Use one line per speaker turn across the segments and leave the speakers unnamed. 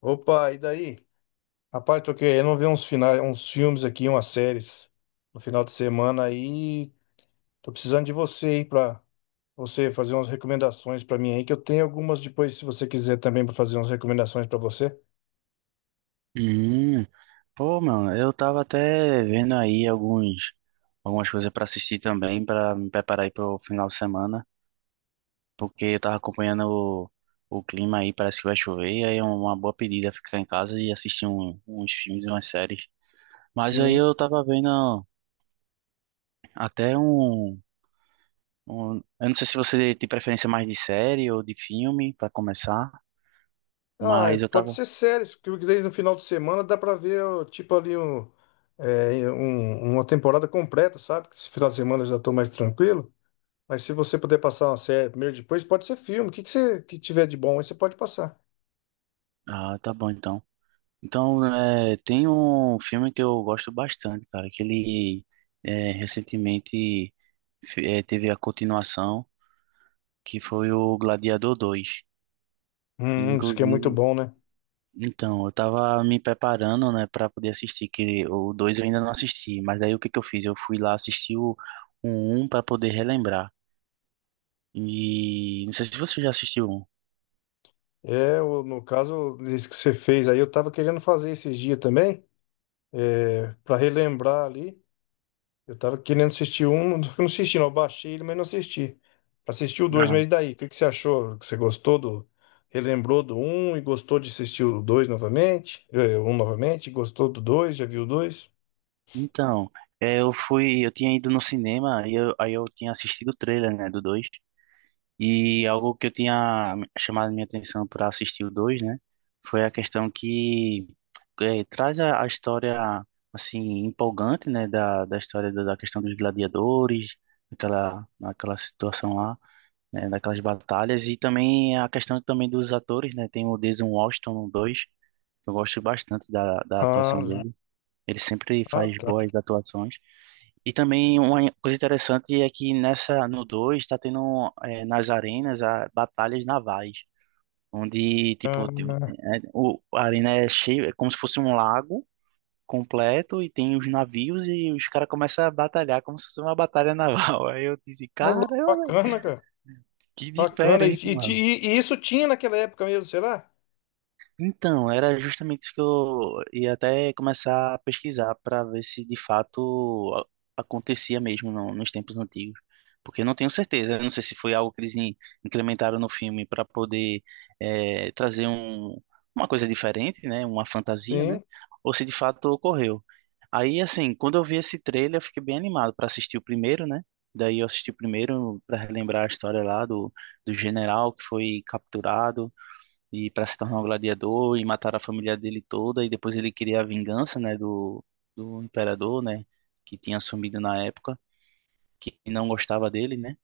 Opa, e daí? Rapaz, tô querendo ver uns finais, uns filmes aqui, umas séries no final de semana aí. Tô precisando de você aí pra você fazer umas recomendações pra mim aí, que eu tenho algumas depois, se você quiser também pra fazer umas recomendações pra você.
Hum, Pô, mano, eu tava até vendo algumas coisas pra assistir também, pra me preparar aí pro final de semana, porque eu tava acompanhando o clima aí, parece que vai chover, e aí é uma boa pedida ficar em casa e assistir uns filmes e umas séries. Mas aí
Sim.
eu tava vendo até eu não sei se você tem preferência mais de série ou de filme pra começar,
Ah,
mas eu
pode
tava,
ser séries, porque daí no final de semana dá pra ver, ó, tipo ali, um, é, uma temporada completa, sabe? Que Esse final de semana eu já tô mais tranquilo. Mas se você puder passar uma série primeiro, depois pode ser filme. O que que você que tiver de bom aí, você pode passar.
ah, tá bom então. Então, é, tem um filme que eu gosto bastante, cara, que ele é, recentemente é, teve a continuação, que foi o Gladiador dois.
Isso que é muito
Inclusive,
bom, né?
então, eu tava me preparando, né, para poder assistir, que o 2 eu ainda não assisti, mas aí o que que eu fiz? Eu fui lá assistir o 1 para poder relembrar. E não sei se você já assistiu o 1.
É, no caso, esse que você fez aí, eu tava querendo fazer esses dias também, pra relembrar ali. Eu tava querendo assistir um, não assisti, não. Eu baixei ele, mas não assisti. Pra assistir o dois,
Ah,
mas e daí? O que que você achou? Você gostou do. Relembrou do um e gostou de assistir o dois novamente? É, um novamente? Gostou do dois? Já viu o dois?
então, é, eu fui, eu tinha ido no cinema e eu, aí eu tinha assistido o trailer, né, do dois. E algo que eu tinha chamado minha atenção para assistir o 2, né? Foi a questão que eh, traz a história, assim, empolgante, né? Da história da questão dos gladiadores, aquela situação lá, né? Daquelas batalhas. E também a questão também dos atores, né? Tem o Denzel Washington no 2, que eu gosto bastante da atuação
Ah,
dele. Ele sempre
ah,
faz
tá.
boas atuações. E também uma coisa interessante é que nessa no 2 está tendo nas arenas batalhas navais, onde tipo, a arena é cheia, é como se fosse um lago completo e tem os navios e os caras começam a batalhar como se fosse uma batalha naval. Aí eu disse,
Ô,
cara,
louco, bacana, cara.
que
Bacana. E,
diferente, mano.
e isso tinha naquela época mesmo, será?
Então, era justamente isso que eu ia até começar a pesquisar para ver se de fato acontecia mesmo nos tempos antigos. Porque eu não tenho certeza, eu não sei se foi algo que eles incrementaram no filme para poder eh, trazer uma coisa diferente, né? Uma fantasia, né?
Sim,
Ou se de fato ocorreu. Aí, assim, quando eu vi esse trailer, eu fiquei bem animado para assistir o primeiro, né? Daí eu assisti o primeiro para relembrar a história lá do general que foi capturado e para se tornar um gladiador e matar a família dele toda e depois ele queria a vingança, né, do imperador, né, que tinha assumido na época, que não gostava dele, né?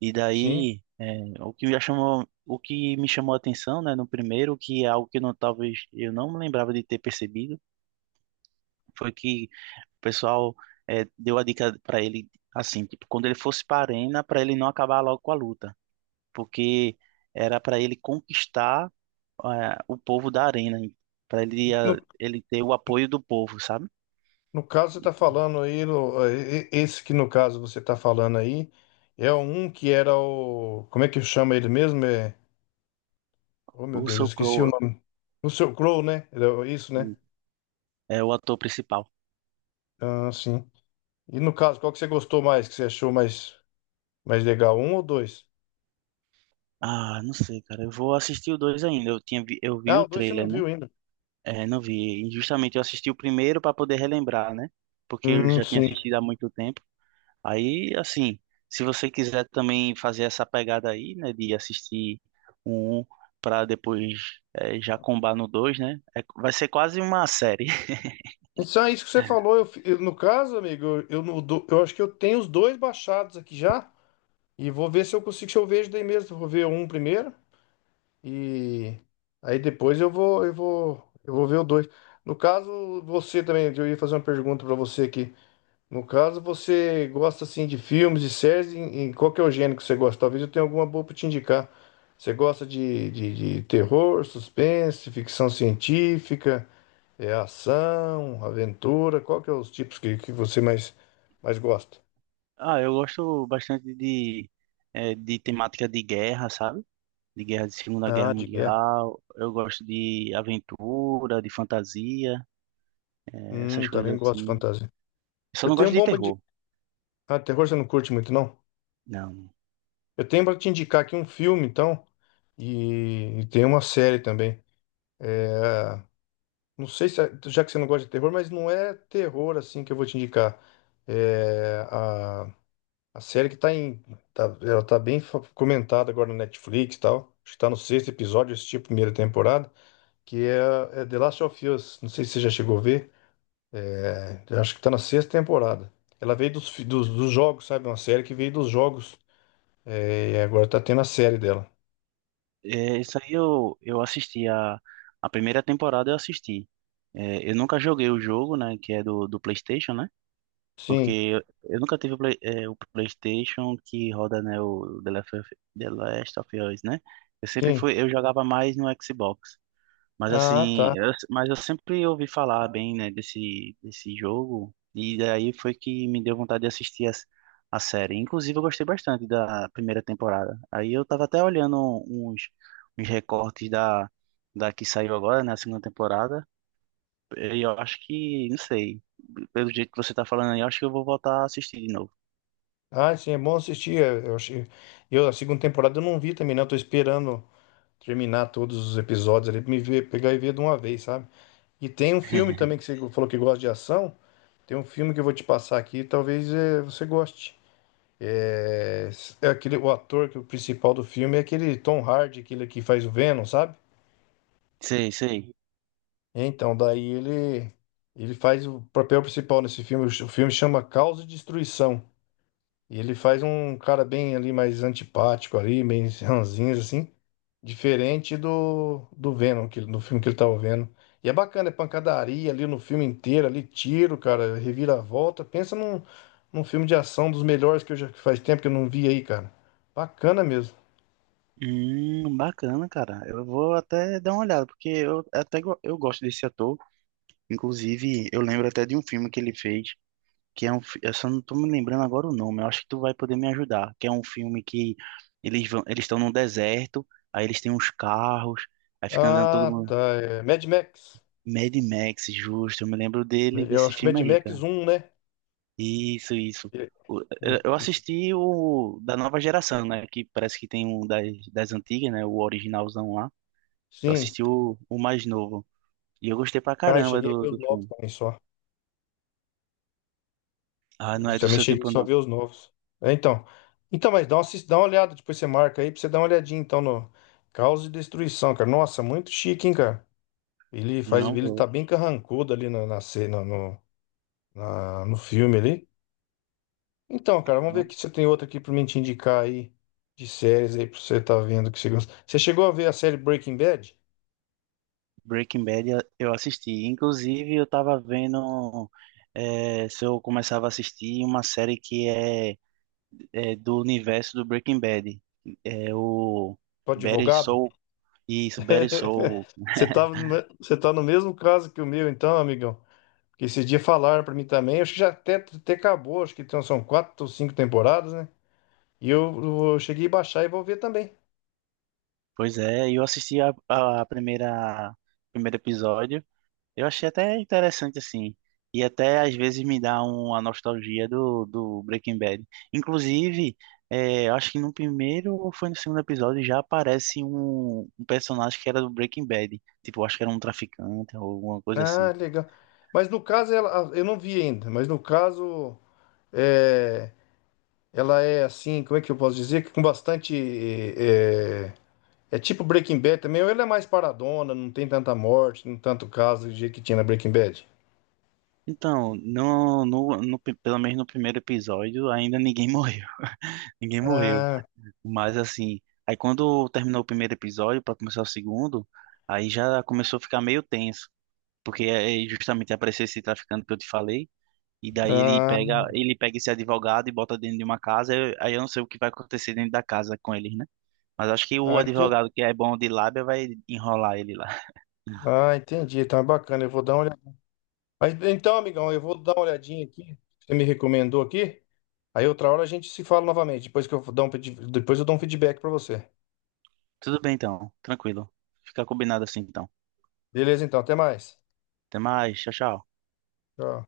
E
sim.
daí é, o que me chamou a atenção, né, no primeiro, que é algo que eu talvez eu não me lembrava de ter percebido, foi que o pessoal é, deu a dica para ele assim, tipo, quando ele fosse para a arena, para ele não acabar logo com a luta, porque era para ele conquistar é, o povo da arena, para ele, é,
No,
ele ter o apoio do povo, sabe?
no caso, você está falando aí, esse que no caso você está falando aí, é um que era o. Como é que chama ele mesmo? É, oh, meu
O
Deus, eu
Russell
esqueci o
Crowe
nome. O seu Crow, né? Era isso, né?
é o ator principal.
Ah, sim. E no caso, qual que você gostou mais, que você achou mais, mais legal? Um ou dois?
Ah, não sei, cara. Eu vou assistir o dois ainda. Eu vi
Ah,
o
o dois você não
trailer, né?
viu ainda.
É, não vi. E justamente eu assisti o primeiro para poder relembrar, né? Porque eu já tinha
Sim.
assistido há muito tempo. Aí, assim, se você quiser também fazer essa pegada aí, né, de assistir o um para depois é, já combar no dois, né? É, vai ser quase uma série.
Isso é isso que você falou. No caso, amigo, eu, no do- eu acho que eu tenho os dois baixados aqui já. E vou ver se eu consigo, se eu vejo daí mesmo. Vou ver um primeiro e aí depois eu vou ver o dois. No caso, você também, eu ia fazer uma pergunta pra você aqui. No caso, você gosta assim de filmes, de séries, em qual que é o gênero que você gosta? Talvez eu tenha alguma boa pra te indicar. Você gosta de terror, suspense, ficção científica, é, ação, aventura? Qual que é os tipos que você mais, mais gosta?
Ah, eu gosto bastante de, de temática de guerra, sabe? De guerra de Segunda
Ah,
Guerra
de guerra.
Mundial. Eu gosto de aventura, de fantasia, eh, essas coisas
Também gosto de
assim.
fantasia.
Só
Eu
não
tenho
gosto
um
de
bom pra
terror,
ah, terror você não curte muito, não?
não.
Eu tenho pra te indicar aqui um filme, então, e tem uma série também. É, não sei se, é- já que você não gosta de terror, mas não é terror assim que eu vou te indicar. É, a série que tá em. Ela tá bem comentada agora no Netflix e tal. Acho que tá no sexto episódio, eu assisti a primeira temporada, é The Last of Us. Não sei se você já chegou a ver. É, acho que tá na sexta temporada. Ela veio dos jogos, sabe? Uma série que veio dos jogos. É, e agora tá tendo a série dela.
Eh, isso aí eu assisti a primeira temporada, eu assisti. Eh, eu nunca joguei o jogo, né? Que é do PlayStation, né? Porque
Sim,
eu nunca tive o PlayStation que roda, né? O The Last of Us, né? Eu sempre
sim.
fui, eu jogava mais no Xbox. Mas
Ah,
assim,
tá.
eu, mas eu sempre ouvi falar bem, né, desse jogo, e daí foi que me deu vontade de assistir a série. Inclusive, eu gostei bastante da primeira temporada. Aí eu tava até olhando uns, uns recortes da que saiu agora, né, a segunda temporada, e eu acho que, não sei, pelo jeito que você tá falando aí, eu acho que eu vou voltar a assistir de novo.
Ah, sim, é bom assistir. É, eu achei... eu, a segunda temporada eu não vi também, não. Eu tô esperando terminar todos os episódios ali pegar e ver de uma vez, sabe? E tem um filme também que você falou que gosta de ação. Tem um filme que eu vou te passar aqui, talvez é, você goste. É, é aquele, o ator que o principal do filme é aquele Tom Hardy, aquele que faz o Venom, sabe?
Sei, sei.
Então, daí ele faz o papel principal nesse filme. O filme chama Caos e Destruição. E ele faz um cara bem ali mais antipático ali, bem ranzinhos assim, diferente do Venom, que, do filme que ele tava vendo. E é bacana, é pancadaria ali no filme inteiro, ali tiro, cara, reviravolta. Pensa num filme de ação dos melhores que eu já que faz tempo que eu não vi aí, cara. Bacana mesmo.
Bacana, cara. Eu vou até dar uma olhada, porque eu até eu gosto desse ator. Inclusive, eu lembro até de um filme que ele fez, que é um, eu só não tô me lembrando agora o nome, eu acho que tu vai poder me ajudar, que é um filme que eles vão, eles estão num deserto, aí eles têm uns carros, aí fica andando todo
Ah,
mundo.
tá, é Mad Max.
Mad Max, justo, eu me lembro dele,
Eu
desse
acho que Mad
filme aí, cara.
Max um, né?
Isso, isso.
Ele- ele-
Eu assisti o da nova geração, né, que parece que tem um das, das antigas, né, o originalzão lá. Eu
Sim.
assisti o mais novo, e eu gostei pra
Ah, eu
caramba
cheguei a ver os
do
novos
filme.
também só.
Ah, não
Eu
é do
também
seu
cheguei
tempo,
só a
não.
ver os novos. É, então. Então, mas dá uma, dá uma olhada, depois você marca aí pra você dar uma olhadinha, então, no Caos e Destruição, cara. Nossa, muito chique, hein, cara?
Não
Ele tá
vou.
bem carrancudo ali na cena, no, no filme ali. Então, cara, vamos ver aqui se você tem outra aqui pra mim te indicar aí, de séries aí, pra você tá vendo que você gosta. Você chegou a ver a série Breaking Bad?
Breaking Bad eu assisti. Inclusive, eu tava vendo se eu começava a assistir uma série que é, é do universo do Breaking Bad. É o
Do
Better
advogado?
Soul. Isso, Better Soul.
Você tá, você tá no mesmo caso que o meu, então, amigão. Porque esse dia falaram pra mim também, acho que já até, até acabou, acho que então são quatro ou cinco temporadas, né? E eu cheguei a baixar e vou ver também.
Pois é, eu assisti a primeira primeiro episódio. Eu achei até interessante, assim. E até às vezes me dá uma nostalgia do Breaking Bad. Inclusive, é, eu acho que no primeiro ou foi no segundo episódio já aparece um personagem que era do Breaking Bad. Tipo, eu acho que era um traficante ou alguma coisa assim.
Ah, legal. Mas no caso, ela, eu não vi ainda, mas no caso, é, ela é assim, como é que eu posso dizer? Que Com bastante. É tipo Breaking Bad também, ou ela é mais paradona, não tem tanta morte, não tanto caso do jeito que tinha na Breaking Bad.
Então, pelo menos no primeiro episódio, ainda ninguém morreu. Ninguém morreu.
Ah,
Mas assim, aí quando terminou o primeiro episódio para começar o segundo, aí já começou a ficar meio tenso, porque é justamente aparecer esse traficante que eu te falei, e daí
ah,
ele pega esse advogado e bota dentro de uma casa, aí eu não sei o que vai acontecer dentro da casa com eles, né? Mas acho que o
ah,
advogado que é bom de lábia vai enrolar ele lá.
ah, entendi. Tá bacana, eu vou dar uma mas, então, amigão, eu vou dar uma olhadinha aqui que você me recomendou aqui. Aí outra hora a gente se fala novamente. Depois que eu dar um, depois eu dou um feedback pra você.
Tudo bem então, tranquilo. Fica combinado assim então.
Beleza, então, até mais.
Até mais, tchau, tchau.
Tchau.